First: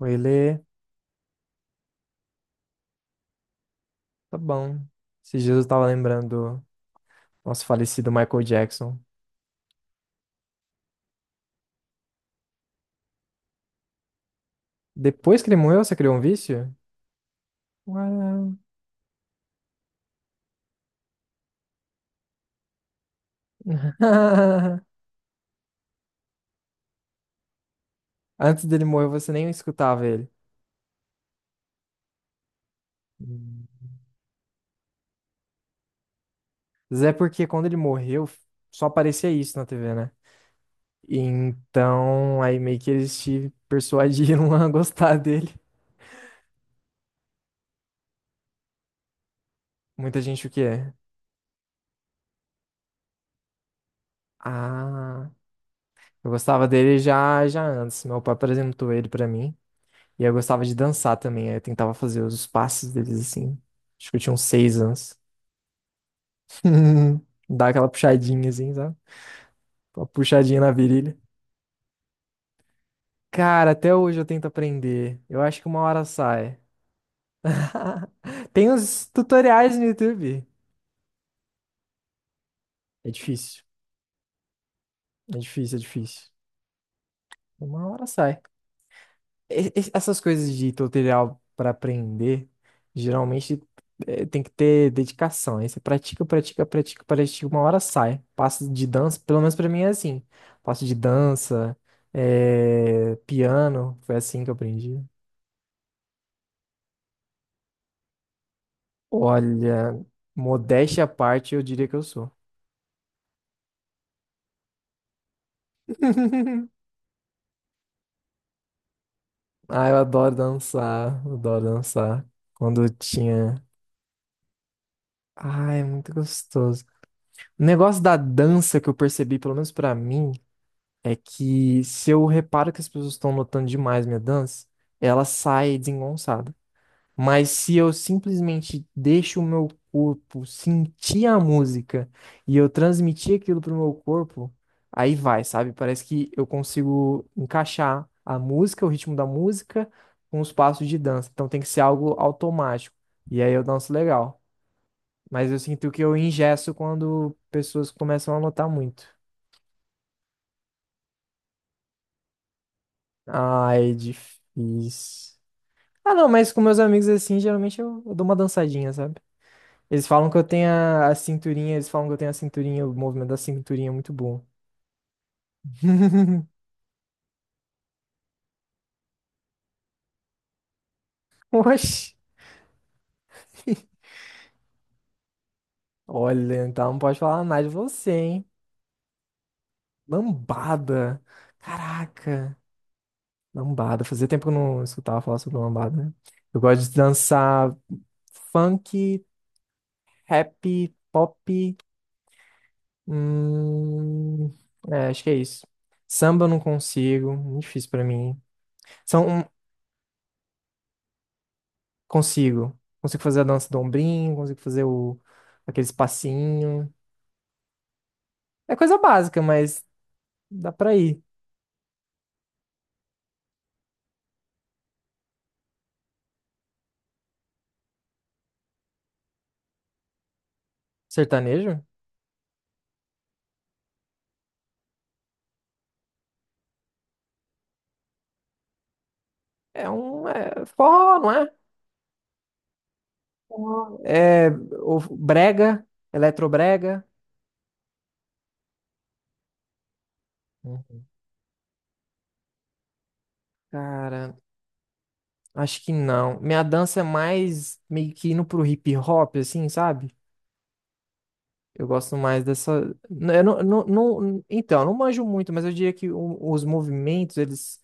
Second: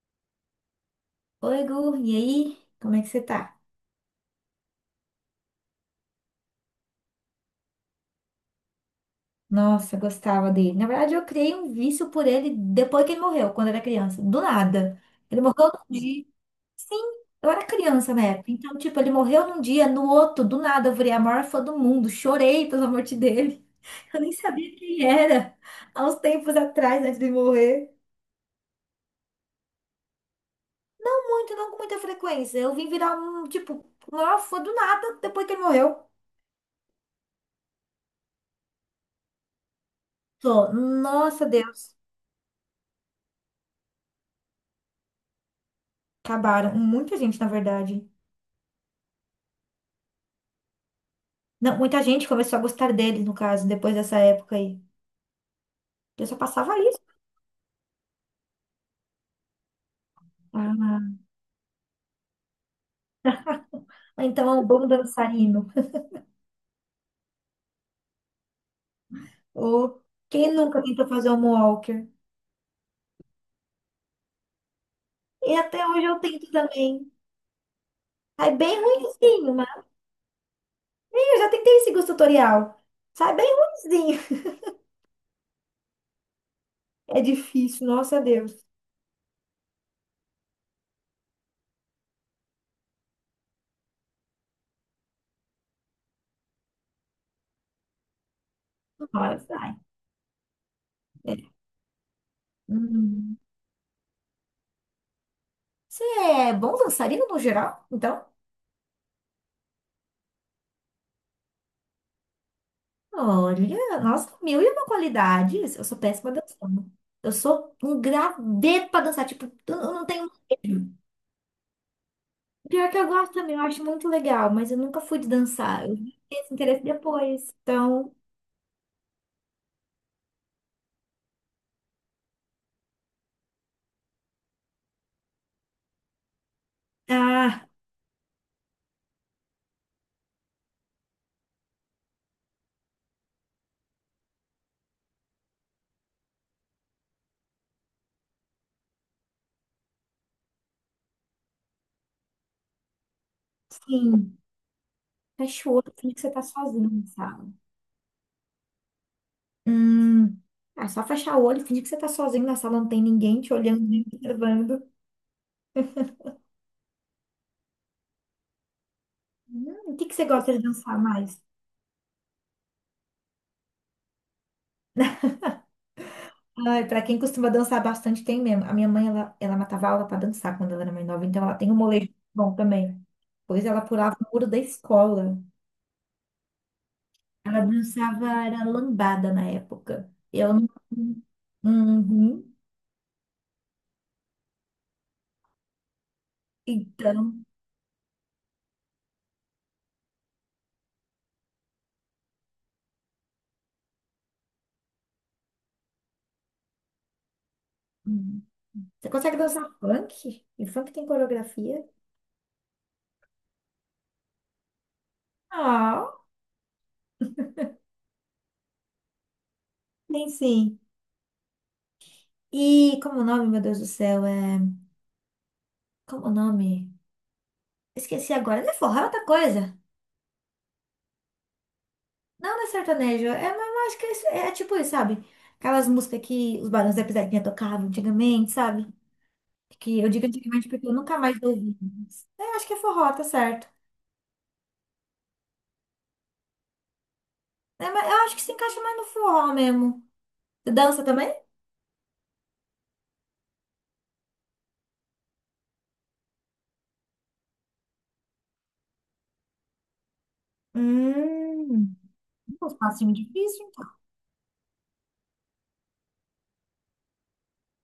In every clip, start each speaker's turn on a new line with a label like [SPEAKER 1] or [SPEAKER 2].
[SPEAKER 1] Oi, Lê.
[SPEAKER 2] Oi, Gu, e aí? Como é que você tá?
[SPEAKER 1] Tá bom. Esses dias eu tava lembrando do nosso falecido Michael Jackson.
[SPEAKER 2] Nossa, gostava dele. Na verdade, eu criei um vício por ele depois que ele morreu, quando eu era criança. Do nada. Ele
[SPEAKER 1] Depois que ele
[SPEAKER 2] morreu
[SPEAKER 1] morreu, você
[SPEAKER 2] num
[SPEAKER 1] criou um
[SPEAKER 2] dia.
[SPEAKER 1] vício?
[SPEAKER 2] Sim, eu era criança na época.
[SPEAKER 1] Ué.
[SPEAKER 2] Então, tipo, ele morreu num dia, no outro, do nada, eu virei a maior fã do mundo. Chorei pela morte dele. Eu nem sabia quem era. Há uns tempos atrás, antes de morrer.
[SPEAKER 1] Antes dele morrer, você nem escutava ele.
[SPEAKER 2] Não muito, não com muita frequência. Eu vim virar um,
[SPEAKER 1] Hum.
[SPEAKER 2] tipo, maior fã do nada depois que ele morreu.
[SPEAKER 1] Mas é porque quando ele morreu, só aparecia isso na TV, né?
[SPEAKER 2] Tô, nossa, Deus.
[SPEAKER 1] Então, aí meio que eles te persuadiram a gostar dele.
[SPEAKER 2] Acabaram. Muita gente, na verdade.
[SPEAKER 1] Muita gente o quê?
[SPEAKER 2] Não, muita gente começou a gostar deles, no caso, depois dessa época aí.
[SPEAKER 1] Ah,
[SPEAKER 2] Eu
[SPEAKER 1] eu
[SPEAKER 2] só
[SPEAKER 1] gostava
[SPEAKER 2] passava
[SPEAKER 1] dele
[SPEAKER 2] isso.
[SPEAKER 1] já antes. Meu pai apresentou ele pra mim. E eu gostava de
[SPEAKER 2] Ah,
[SPEAKER 1] dançar também. Aí Eu tentava fazer os passos deles assim. Acho que eu tinha uns
[SPEAKER 2] então é um
[SPEAKER 1] seis
[SPEAKER 2] bom
[SPEAKER 1] anos.
[SPEAKER 2] dançarino.
[SPEAKER 1] Dar aquela puxadinha assim, sabe?
[SPEAKER 2] Ou
[SPEAKER 1] Uma
[SPEAKER 2] quem
[SPEAKER 1] puxadinha na
[SPEAKER 2] nunca tentou
[SPEAKER 1] virilha.
[SPEAKER 2] fazer um walker?
[SPEAKER 1] Cara, até hoje eu tento aprender. Eu
[SPEAKER 2] E
[SPEAKER 1] acho que uma
[SPEAKER 2] até
[SPEAKER 1] hora
[SPEAKER 2] hoje eu tento
[SPEAKER 1] sai.
[SPEAKER 2] também. Sai
[SPEAKER 1] Tem
[SPEAKER 2] bem
[SPEAKER 1] uns
[SPEAKER 2] ruinzinho, mas
[SPEAKER 1] tutoriais no YouTube.
[SPEAKER 2] eu já tentei esse gosto tutorial.
[SPEAKER 1] É
[SPEAKER 2] Sai bem
[SPEAKER 1] difícil.
[SPEAKER 2] ruinzinho.
[SPEAKER 1] É difícil.
[SPEAKER 2] É difícil,
[SPEAKER 1] Uma hora
[SPEAKER 2] nossa
[SPEAKER 1] sai.
[SPEAKER 2] Deus.
[SPEAKER 1] Essas coisas de tutorial para aprender, geralmente tem que ter dedicação. Aí você pratica, uma hora sai. Passo de dança,
[SPEAKER 2] Olha,
[SPEAKER 1] pelo menos para
[SPEAKER 2] sai.
[SPEAKER 1] mim é assim. Passo de
[SPEAKER 2] É.
[SPEAKER 1] dança,
[SPEAKER 2] Hum.
[SPEAKER 1] piano, foi assim que eu aprendi.
[SPEAKER 2] Você é bom dançarino no geral, então?
[SPEAKER 1] Olha, modéstia à parte, eu diria que eu sou.
[SPEAKER 2] Olha, nossa, mil e uma qualidades. Eu sou péssima dançando. Eu sou um graveto pra dançar. Tipo, eu
[SPEAKER 1] Ah, eu
[SPEAKER 2] não tenho
[SPEAKER 1] adoro
[SPEAKER 2] medo.
[SPEAKER 1] dançar, eu adoro dançar. Quando eu
[SPEAKER 2] Pior que eu gosto também, eu
[SPEAKER 1] tinha.
[SPEAKER 2] acho muito legal, mas eu nunca fui de
[SPEAKER 1] Ah, é
[SPEAKER 2] dançar. Eu
[SPEAKER 1] muito
[SPEAKER 2] vi esse interesse
[SPEAKER 1] gostoso.
[SPEAKER 2] depois.
[SPEAKER 1] O negócio
[SPEAKER 2] Então,
[SPEAKER 1] da dança que eu percebi, pelo menos pra mim. É que se eu reparo que as pessoas estão notando demais minha dança, ela sai desengonçada. Mas
[SPEAKER 2] ah,
[SPEAKER 1] se eu simplesmente deixo o meu corpo sentir a música e eu transmitir aquilo pro meu corpo, aí vai, sabe? Parece que eu consigo encaixar a música, o ritmo da música, com os passos de dança. Então tem que ser algo automático. E aí eu danço
[SPEAKER 2] sim.
[SPEAKER 1] legal. Mas eu
[SPEAKER 2] Fecha o
[SPEAKER 1] sinto
[SPEAKER 2] olho,
[SPEAKER 1] que
[SPEAKER 2] finge
[SPEAKER 1] eu
[SPEAKER 2] que você tá
[SPEAKER 1] engesso
[SPEAKER 2] sozinho na
[SPEAKER 1] quando
[SPEAKER 2] sala.
[SPEAKER 1] pessoas começam a notar muito.
[SPEAKER 2] Hum. Ah, só fechar o olho, finge que você tá sozinho na sala, não tem ninguém te olhando,
[SPEAKER 1] Ai,
[SPEAKER 2] nem te observando.
[SPEAKER 1] difícil. Ah, não, mas com meus amigos assim, geralmente eu dou uma dançadinha, sabe?
[SPEAKER 2] O que
[SPEAKER 1] Eles
[SPEAKER 2] que você
[SPEAKER 1] falam que eu
[SPEAKER 2] gosta de
[SPEAKER 1] tenho
[SPEAKER 2] dançar
[SPEAKER 1] a
[SPEAKER 2] mais?
[SPEAKER 1] cinturinha, eles falam que eu tenho a cinturinha, o movimento da cinturinha é muito bom.
[SPEAKER 2] Ai, pra quem costuma dançar bastante, tem mesmo. A minha mãe, ela matava aula pra dançar quando ela era mais nova, então ela tem um molejo
[SPEAKER 1] Oxi.
[SPEAKER 2] bom também. Pois ela pulava o muro da escola.
[SPEAKER 1] Olha, então não pode falar mais
[SPEAKER 2] Ela
[SPEAKER 1] de você,
[SPEAKER 2] dançava,
[SPEAKER 1] hein?
[SPEAKER 2] era lambada na época. Eu não.
[SPEAKER 1] Lambada.
[SPEAKER 2] Uhum.
[SPEAKER 1] Caraca. Lambada. Fazia tempo que eu não escutava falar sobre lambada, né? Eu gosto de
[SPEAKER 2] Então.
[SPEAKER 1] dançar funk, rap, pop. Hum, é, acho que é isso. Samba eu não consigo, muito difícil pra mim.
[SPEAKER 2] Hum. Você consegue
[SPEAKER 1] São
[SPEAKER 2] dançar funk? E funk tem coreografia?
[SPEAKER 1] Consigo. Consigo fazer a dança do ombrinho, consigo fazer o... aqueles
[SPEAKER 2] Ah,
[SPEAKER 1] passinhos. É coisa básica, mas
[SPEAKER 2] tem
[SPEAKER 1] dá
[SPEAKER 2] sim.
[SPEAKER 1] pra ir.
[SPEAKER 2] E como o nome, meu Deus do céu, é. Como o nome? Esqueci agora. Não é forró, é outra coisa.
[SPEAKER 1] Sertanejo?
[SPEAKER 2] Não, não é sertanejo. É, mas eu acho que é, é tipo isso, sabe? Aquelas músicas que os Barões da Pisadinha tocavam antigamente, sabe?
[SPEAKER 1] É
[SPEAKER 2] Que eu digo
[SPEAKER 1] um... É
[SPEAKER 2] antigamente porque eu nunca
[SPEAKER 1] forró, não
[SPEAKER 2] mais
[SPEAKER 1] é?
[SPEAKER 2] ouvi. Mas é, eu acho que é forró, tá certo.
[SPEAKER 1] É o brega, eletrobrega.
[SPEAKER 2] É, mas eu acho que se encaixa mais no forró mesmo. Você
[SPEAKER 1] Hum.
[SPEAKER 2] dança também?
[SPEAKER 1] Cara, acho que não. Minha dança é mais meio que indo pro hip hop, assim, sabe? Eu
[SPEAKER 2] Hum,
[SPEAKER 1] gosto mais
[SPEAKER 2] um
[SPEAKER 1] dessa...
[SPEAKER 2] passinho
[SPEAKER 1] Eu
[SPEAKER 2] difícil, então.
[SPEAKER 1] Então, eu não manjo muito, mas eu diria que os movimentos, eles...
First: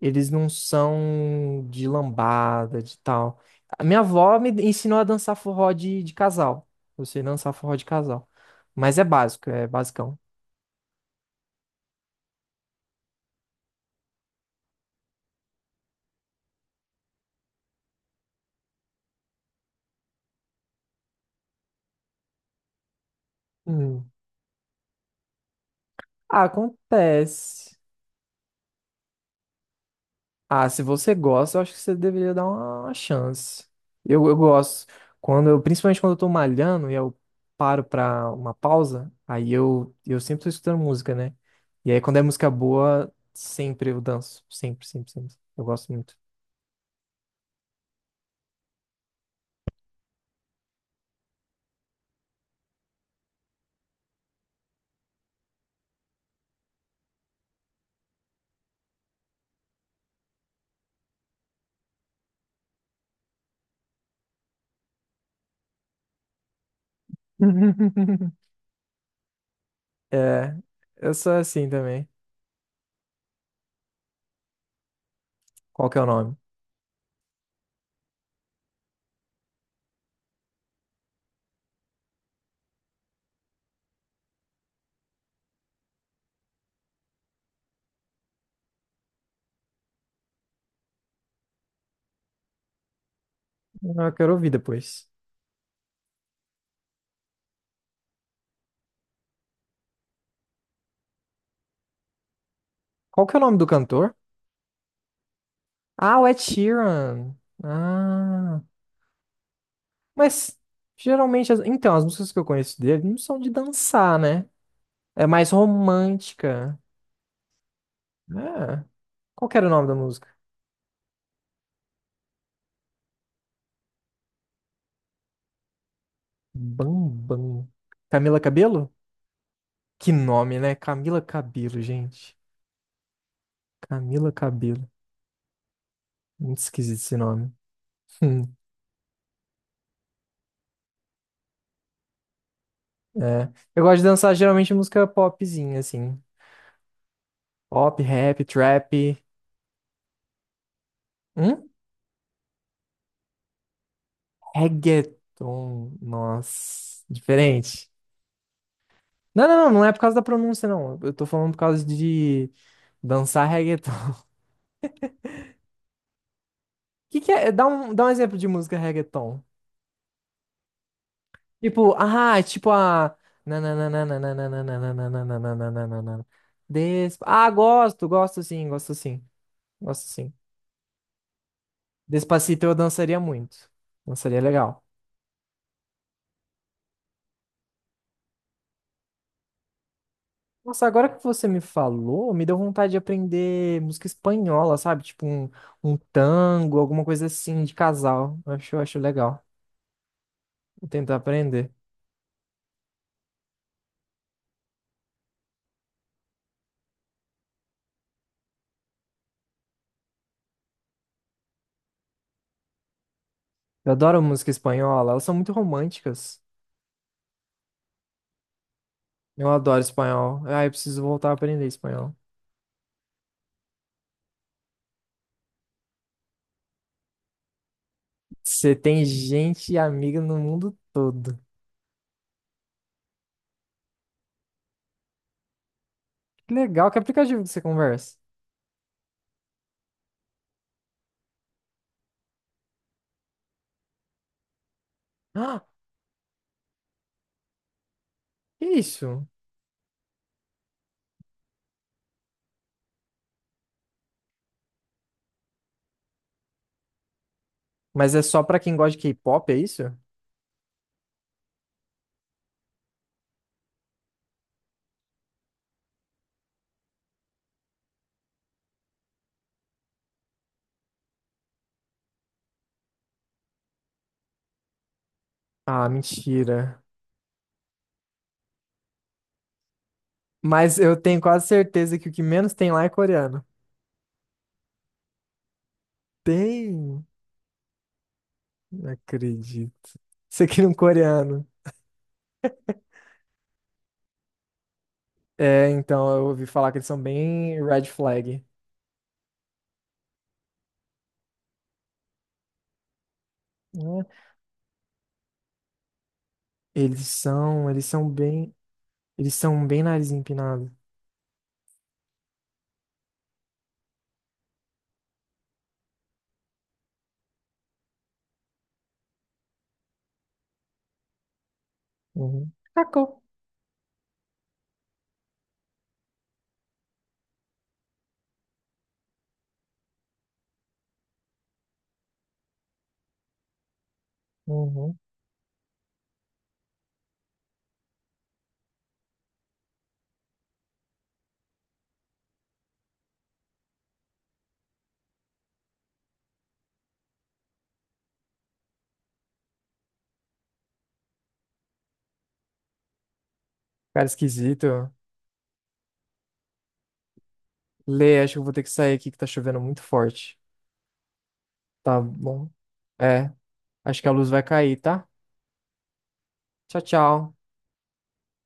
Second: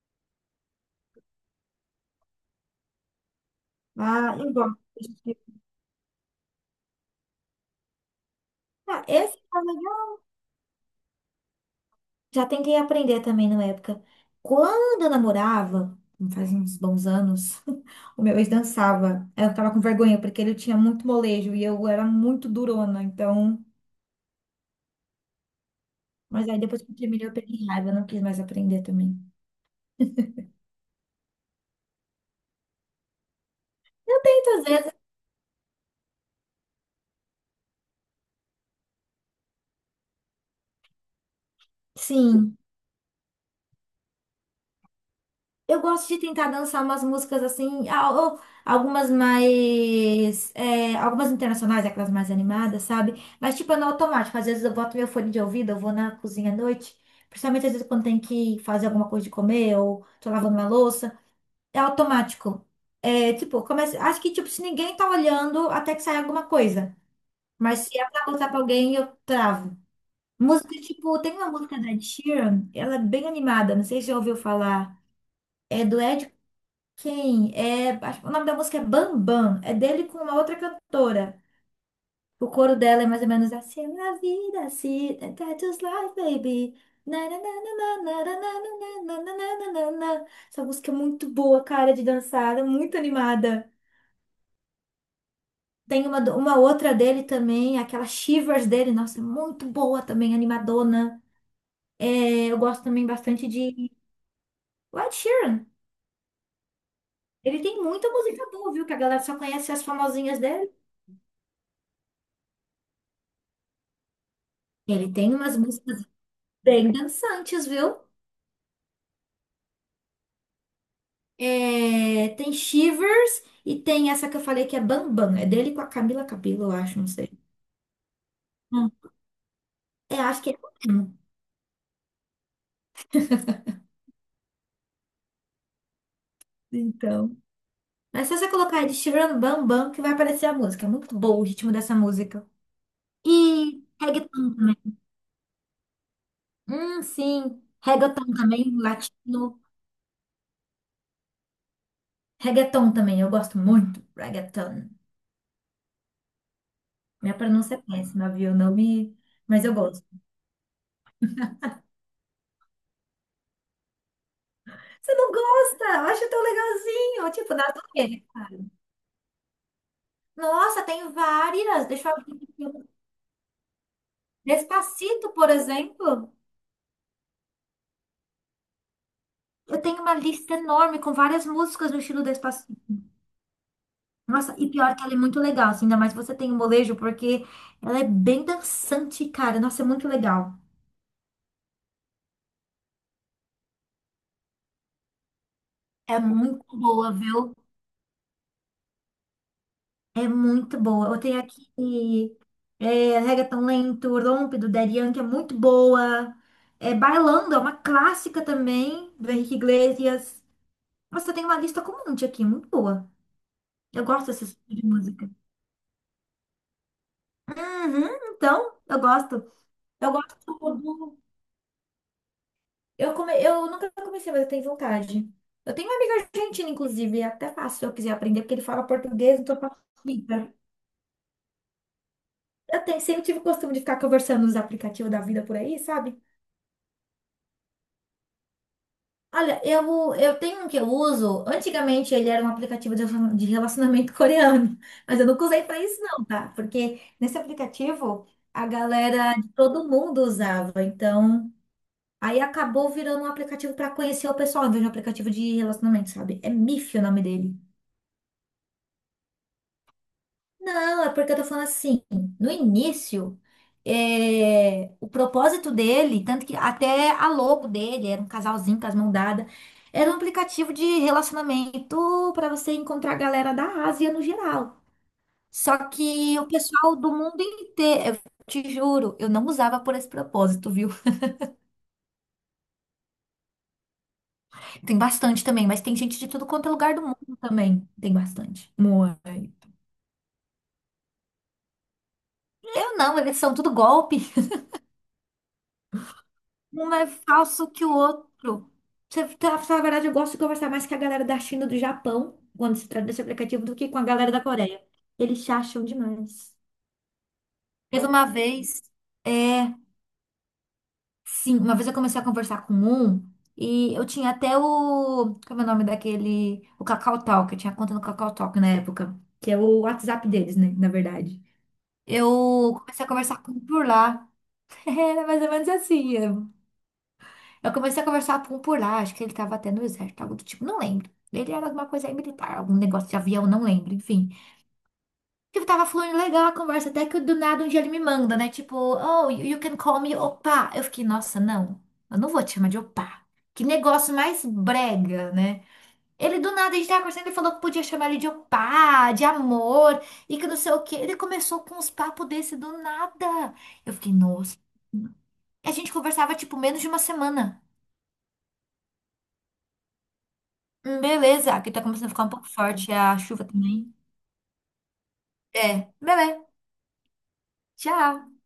[SPEAKER 1] Eles não são de lambada, de tal. A minha
[SPEAKER 2] Ah,
[SPEAKER 1] avó me
[SPEAKER 2] eu gosto.
[SPEAKER 1] ensinou a dançar forró de casal. Eu sei dançar forró de casal. Mas é
[SPEAKER 2] Ah, esse
[SPEAKER 1] básico, é basicão.
[SPEAKER 2] já tentei aprender também na época. Quando eu namorava, faz uns bons anos, o meu ex dançava. Eu ficava com vergonha, porque ele tinha muito molejo e eu era muito durona, então.
[SPEAKER 1] Hum. Ah,
[SPEAKER 2] Mas aí depois que eu terminei, eu peguei
[SPEAKER 1] acontece.
[SPEAKER 2] raiva, eu não quis mais aprender também.
[SPEAKER 1] Ah, se você gosta, eu acho que você deveria dar uma chance. Eu
[SPEAKER 2] Muitas
[SPEAKER 1] gosto.
[SPEAKER 2] vezes,
[SPEAKER 1] Quando eu, principalmente quando eu tô malhando e eu paro pra uma pausa, aí eu sempre tô escutando música, né? E aí quando é música
[SPEAKER 2] sim.
[SPEAKER 1] boa, sempre eu danço. Sempre. Eu
[SPEAKER 2] Eu
[SPEAKER 1] gosto
[SPEAKER 2] gosto
[SPEAKER 1] muito.
[SPEAKER 2] de tentar dançar umas músicas assim, ou algumas mais. É, algumas internacionais, aquelas mais animadas, sabe? Mas, tipo, é no automático. Às vezes eu boto meu fone de ouvido, eu vou na cozinha à noite. Principalmente às vezes quando tem que fazer alguma coisa de comer ou tô lavando uma louça. É automático. É, tipo, começa, acho que, tipo, se ninguém tá olhando, até que sai alguma coisa. Mas se é pra contar pra alguém, eu travo.
[SPEAKER 1] É,
[SPEAKER 2] Música,
[SPEAKER 1] eu
[SPEAKER 2] tipo, tem
[SPEAKER 1] sou
[SPEAKER 2] uma
[SPEAKER 1] assim
[SPEAKER 2] música da Ed
[SPEAKER 1] também.
[SPEAKER 2] Sheeran, ela é bem animada, não sei se você já ouviu falar. É
[SPEAKER 1] Qual que
[SPEAKER 2] do
[SPEAKER 1] é o
[SPEAKER 2] Ed
[SPEAKER 1] nome?
[SPEAKER 2] quem? É, acho que o nome da música é Bambam. É dele com uma outra cantora. O coro dela é mais ou menos assim. Na vida, se that's just life, baby. Na, na, na, na, na, na, na, na, na, na, na, na, na, na. Essa música é muito boa, cara, de dançar, é muito animada.
[SPEAKER 1] Ah, eu quero ouvir depois.
[SPEAKER 2] Tem uma, uma outra dele também, aquela Shivers dele, nossa, é muito boa também, animadona. É, eu gosto também
[SPEAKER 1] Qual que é o
[SPEAKER 2] bastante
[SPEAKER 1] nome do
[SPEAKER 2] de
[SPEAKER 1] cantor?
[SPEAKER 2] Ed Sheeran.
[SPEAKER 1] Ah, o Ed Sheeran.
[SPEAKER 2] Ele tem muita música
[SPEAKER 1] Ah,
[SPEAKER 2] boa, viu? Que a galera só conhece as famosinhas
[SPEAKER 1] mas
[SPEAKER 2] dele.
[SPEAKER 1] geralmente, então, as músicas que eu conheço dele não são de dançar, né?
[SPEAKER 2] Ele
[SPEAKER 1] É
[SPEAKER 2] tem
[SPEAKER 1] mais
[SPEAKER 2] umas músicas.
[SPEAKER 1] romântica.
[SPEAKER 2] Bem dançantes, viu?
[SPEAKER 1] É. Qual que era o nome da música?
[SPEAKER 2] É, tem Shivers e tem essa que eu falei que é Bambam. É dele com a Camila Cabello, eu acho, não sei.
[SPEAKER 1] Bambam. Camila Cabello?
[SPEAKER 2] Hum.
[SPEAKER 1] Que
[SPEAKER 2] É, acho que é
[SPEAKER 1] nome,
[SPEAKER 2] o
[SPEAKER 1] né?
[SPEAKER 2] mesmo.
[SPEAKER 1] Camila Cabello, gente. Camila Cabello. Muito esquisito esse
[SPEAKER 2] Então.
[SPEAKER 1] nome.
[SPEAKER 2] Mas se você colocar aí de Shivers no Bambam, que vai aparecer a música. É muito bom o ritmo dessa música.
[SPEAKER 1] É. Eu
[SPEAKER 2] E
[SPEAKER 1] gosto de dançar
[SPEAKER 2] reggaeton
[SPEAKER 1] geralmente
[SPEAKER 2] também.
[SPEAKER 1] música popzinha, assim.
[SPEAKER 2] Sim.
[SPEAKER 1] Pop,
[SPEAKER 2] Reggaeton
[SPEAKER 1] rap,
[SPEAKER 2] também,
[SPEAKER 1] trap.
[SPEAKER 2] latino.
[SPEAKER 1] Hum?
[SPEAKER 2] Reggaeton também, eu gosto muito. Reggaeton.
[SPEAKER 1] Reggaeton. Nossa,
[SPEAKER 2] Minha pronúncia é
[SPEAKER 1] diferente.
[SPEAKER 2] péssima, viu? Não me... Mas eu
[SPEAKER 1] Não é por
[SPEAKER 2] gosto.
[SPEAKER 1] causa da pronúncia, não. Eu tô falando por causa de dançar reggaeton. O
[SPEAKER 2] Você não gosta? Eu acho tão
[SPEAKER 1] que que
[SPEAKER 2] legalzinho.
[SPEAKER 1] é?
[SPEAKER 2] Tipo,
[SPEAKER 1] Dá
[SPEAKER 2] nada a
[SPEAKER 1] dá um
[SPEAKER 2] ver.
[SPEAKER 1] exemplo de música reggaeton.
[SPEAKER 2] Nossa, tem várias.
[SPEAKER 1] Tipo,
[SPEAKER 2] Deixa eu abrir
[SPEAKER 1] ah,
[SPEAKER 2] aqui.
[SPEAKER 1] tipo
[SPEAKER 2] Um.
[SPEAKER 1] a.
[SPEAKER 2] Despacito, por exemplo.
[SPEAKER 1] Despa... Ah, gosto, gosto sim, gosto sim,
[SPEAKER 2] Eu tenho
[SPEAKER 1] gosto
[SPEAKER 2] uma
[SPEAKER 1] sim.
[SPEAKER 2] lista enorme com várias músicas no estilo
[SPEAKER 1] Despacito
[SPEAKER 2] Despacito.
[SPEAKER 1] eu dançaria muito. Dançaria
[SPEAKER 2] Nossa, e
[SPEAKER 1] legal.
[SPEAKER 2] pior que ela é muito legal, assim, ainda mais você tem o molejo, porque ela é bem dançante, cara. Nossa, é muito legal.
[SPEAKER 1] Nossa, agora que você me falou, me deu vontade de aprender música espanhola, sabe? Tipo um, um
[SPEAKER 2] É muito
[SPEAKER 1] tango, alguma
[SPEAKER 2] boa,
[SPEAKER 1] coisa
[SPEAKER 2] viu?
[SPEAKER 1] assim de casal. Eu acho legal.
[SPEAKER 2] É muito
[SPEAKER 1] Vou
[SPEAKER 2] boa.
[SPEAKER 1] tentar
[SPEAKER 2] Eu tenho
[SPEAKER 1] aprender.
[SPEAKER 2] aqui é, Reggaeton Lento, Rompe, do Daddy Yankee, é muito boa. É, Bailando, é uma clássica também, do Henrique Iglesias. Nossa, tem uma lista com um monte aqui, muito boa.
[SPEAKER 1] Eu
[SPEAKER 2] Eu
[SPEAKER 1] adoro
[SPEAKER 2] gosto desse
[SPEAKER 1] música
[SPEAKER 2] tipo de
[SPEAKER 1] espanhola, elas
[SPEAKER 2] música.
[SPEAKER 1] são muito românticas.
[SPEAKER 2] Uhum, então, eu
[SPEAKER 1] Eu
[SPEAKER 2] gosto.
[SPEAKER 1] adoro
[SPEAKER 2] Eu gosto
[SPEAKER 1] espanhol. Ah, eu preciso
[SPEAKER 2] do...
[SPEAKER 1] voltar a aprender espanhol.
[SPEAKER 2] Eu nunca comecei, mas eu tenho vontade. Eu tenho uma amiga argentina, inclusive, e é até fácil se eu quiser aprender, porque ele
[SPEAKER 1] Você
[SPEAKER 2] fala
[SPEAKER 1] tem
[SPEAKER 2] português, então
[SPEAKER 1] gente e amiga no
[SPEAKER 2] facilita.
[SPEAKER 1] mundo todo.
[SPEAKER 2] Eu tenho, sempre tive o costume de ficar conversando nos aplicativos da vida por aí, sabe?
[SPEAKER 1] Que legal, que aplicativo que você conversa?
[SPEAKER 2] Olha, eu tenho um que eu uso. Antigamente ele era um aplicativo de relacionamento coreano, mas eu nunca usei
[SPEAKER 1] Ah,
[SPEAKER 2] pra isso, não, tá? Porque nesse aplicativo
[SPEAKER 1] que
[SPEAKER 2] a
[SPEAKER 1] isso?
[SPEAKER 2] galera de todo mundo usava, então. Aí acabou virando um aplicativo pra conhecer o pessoal, em vez de um aplicativo de relacionamento, sabe? É Miffy o nome dele.
[SPEAKER 1] Mas é só pra quem gosta de K-pop, é isso?
[SPEAKER 2] Não, é porque eu tô falando assim, no início, é, o propósito dele, tanto que até a logo dele era um casalzinho com as mãos dadas, era um aplicativo de relacionamento pra você encontrar a galera da Ásia no geral. Só
[SPEAKER 1] Ah,
[SPEAKER 2] que o
[SPEAKER 1] mentira.
[SPEAKER 2] pessoal do mundo inteiro, eu te juro, eu não usava por esse propósito,
[SPEAKER 1] Mas
[SPEAKER 2] viu?
[SPEAKER 1] eu tenho quase certeza que o que menos tem lá é coreano.
[SPEAKER 2] Tem bastante também, mas tem gente de tudo quanto é lugar do
[SPEAKER 1] Tem?
[SPEAKER 2] mundo também. Tem bastante.
[SPEAKER 1] Não
[SPEAKER 2] Moai.
[SPEAKER 1] acredito. Isso aqui é um coreano.
[SPEAKER 2] Eu não, eles são tudo golpe.
[SPEAKER 1] É, então, eu ouvi falar que eles
[SPEAKER 2] Um
[SPEAKER 1] são
[SPEAKER 2] é
[SPEAKER 1] bem
[SPEAKER 2] falso que
[SPEAKER 1] red
[SPEAKER 2] o
[SPEAKER 1] flag.
[SPEAKER 2] outro. Pra falar a verdade, eu gosto de conversar mais com a galera da China e do Japão, quando se trata desse aplicativo, do que com a
[SPEAKER 1] Né?
[SPEAKER 2] galera da Coreia. Eles se acham demais.
[SPEAKER 1] Eles são, eles
[SPEAKER 2] Teve
[SPEAKER 1] são
[SPEAKER 2] uma
[SPEAKER 1] bem,
[SPEAKER 2] vez,
[SPEAKER 1] eles são
[SPEAKER 2] é,
[SPEAKER 1] bem nariz empinado.
[SPEAKER 2] sim, uma vez eu comecei a conversar com um e eu tinha até o, como é o nome daquele, o Kakao Talk, eu tinha conta no Kakao Talk na época, que é o WhatsApp deles, né, na verdade.
[SPEAKER 1] Uhum.
[SPEAKER 2] Eu comecei a
[SPEAKER 1] Cacô.
[SPEAKER 2] conversar com um por lá. Era mais ou menos assim. Eu comecei a conversar com um por lá. Acho que ele tava até no exército, algo do tipo, não lembro. Ele era alguma coisa aí militar, algum negócio de avião, não lembro, enfim.
[SPEAKER 1] Uhum.
[SPEAKER 2] Eu tava fluindo legal a conversa, até que do nada um dia ele me manda, né? Tipo, oh, you can call me opa. Eu fiquei, nossa, não, eu não vou te chamar de opa. Que negócio mais brega, né? Ele do nada, a gente tava conversando, ele falou que podia chamar ele de opá, de amor, e que não sei o quê. Ele começou com uns papos desse do nada. Eu
[SPEAKER 1] Cara
[SPEAKER 2] fiquei, nossa.
[SPEAKER 1] esquisito.
[SPEAKER 2] A gente conversava, tipo, menos de uma semana.
[SPEAKER 1] Lê, acho que eu vou ter que sair aqui que tá chovendo muito forte.
[SPEAKER 2] Beleza, aqui tá
[SPEAKER 1] Tá
[SPEAKER 2] começando a ficar um pouco
[SPEAKER 1] bom.
[SPEAKER 2] forte a
[SPEAKER 1] É,
[SPEAKER 2] chuva também.
[SPEAKER 1] acho que a luz vai cair, tá?
[SPEAKER 2] É, beleza.
[SPEAKER 1] Tchau, tchau.
[SPEAKER 2] Tchau.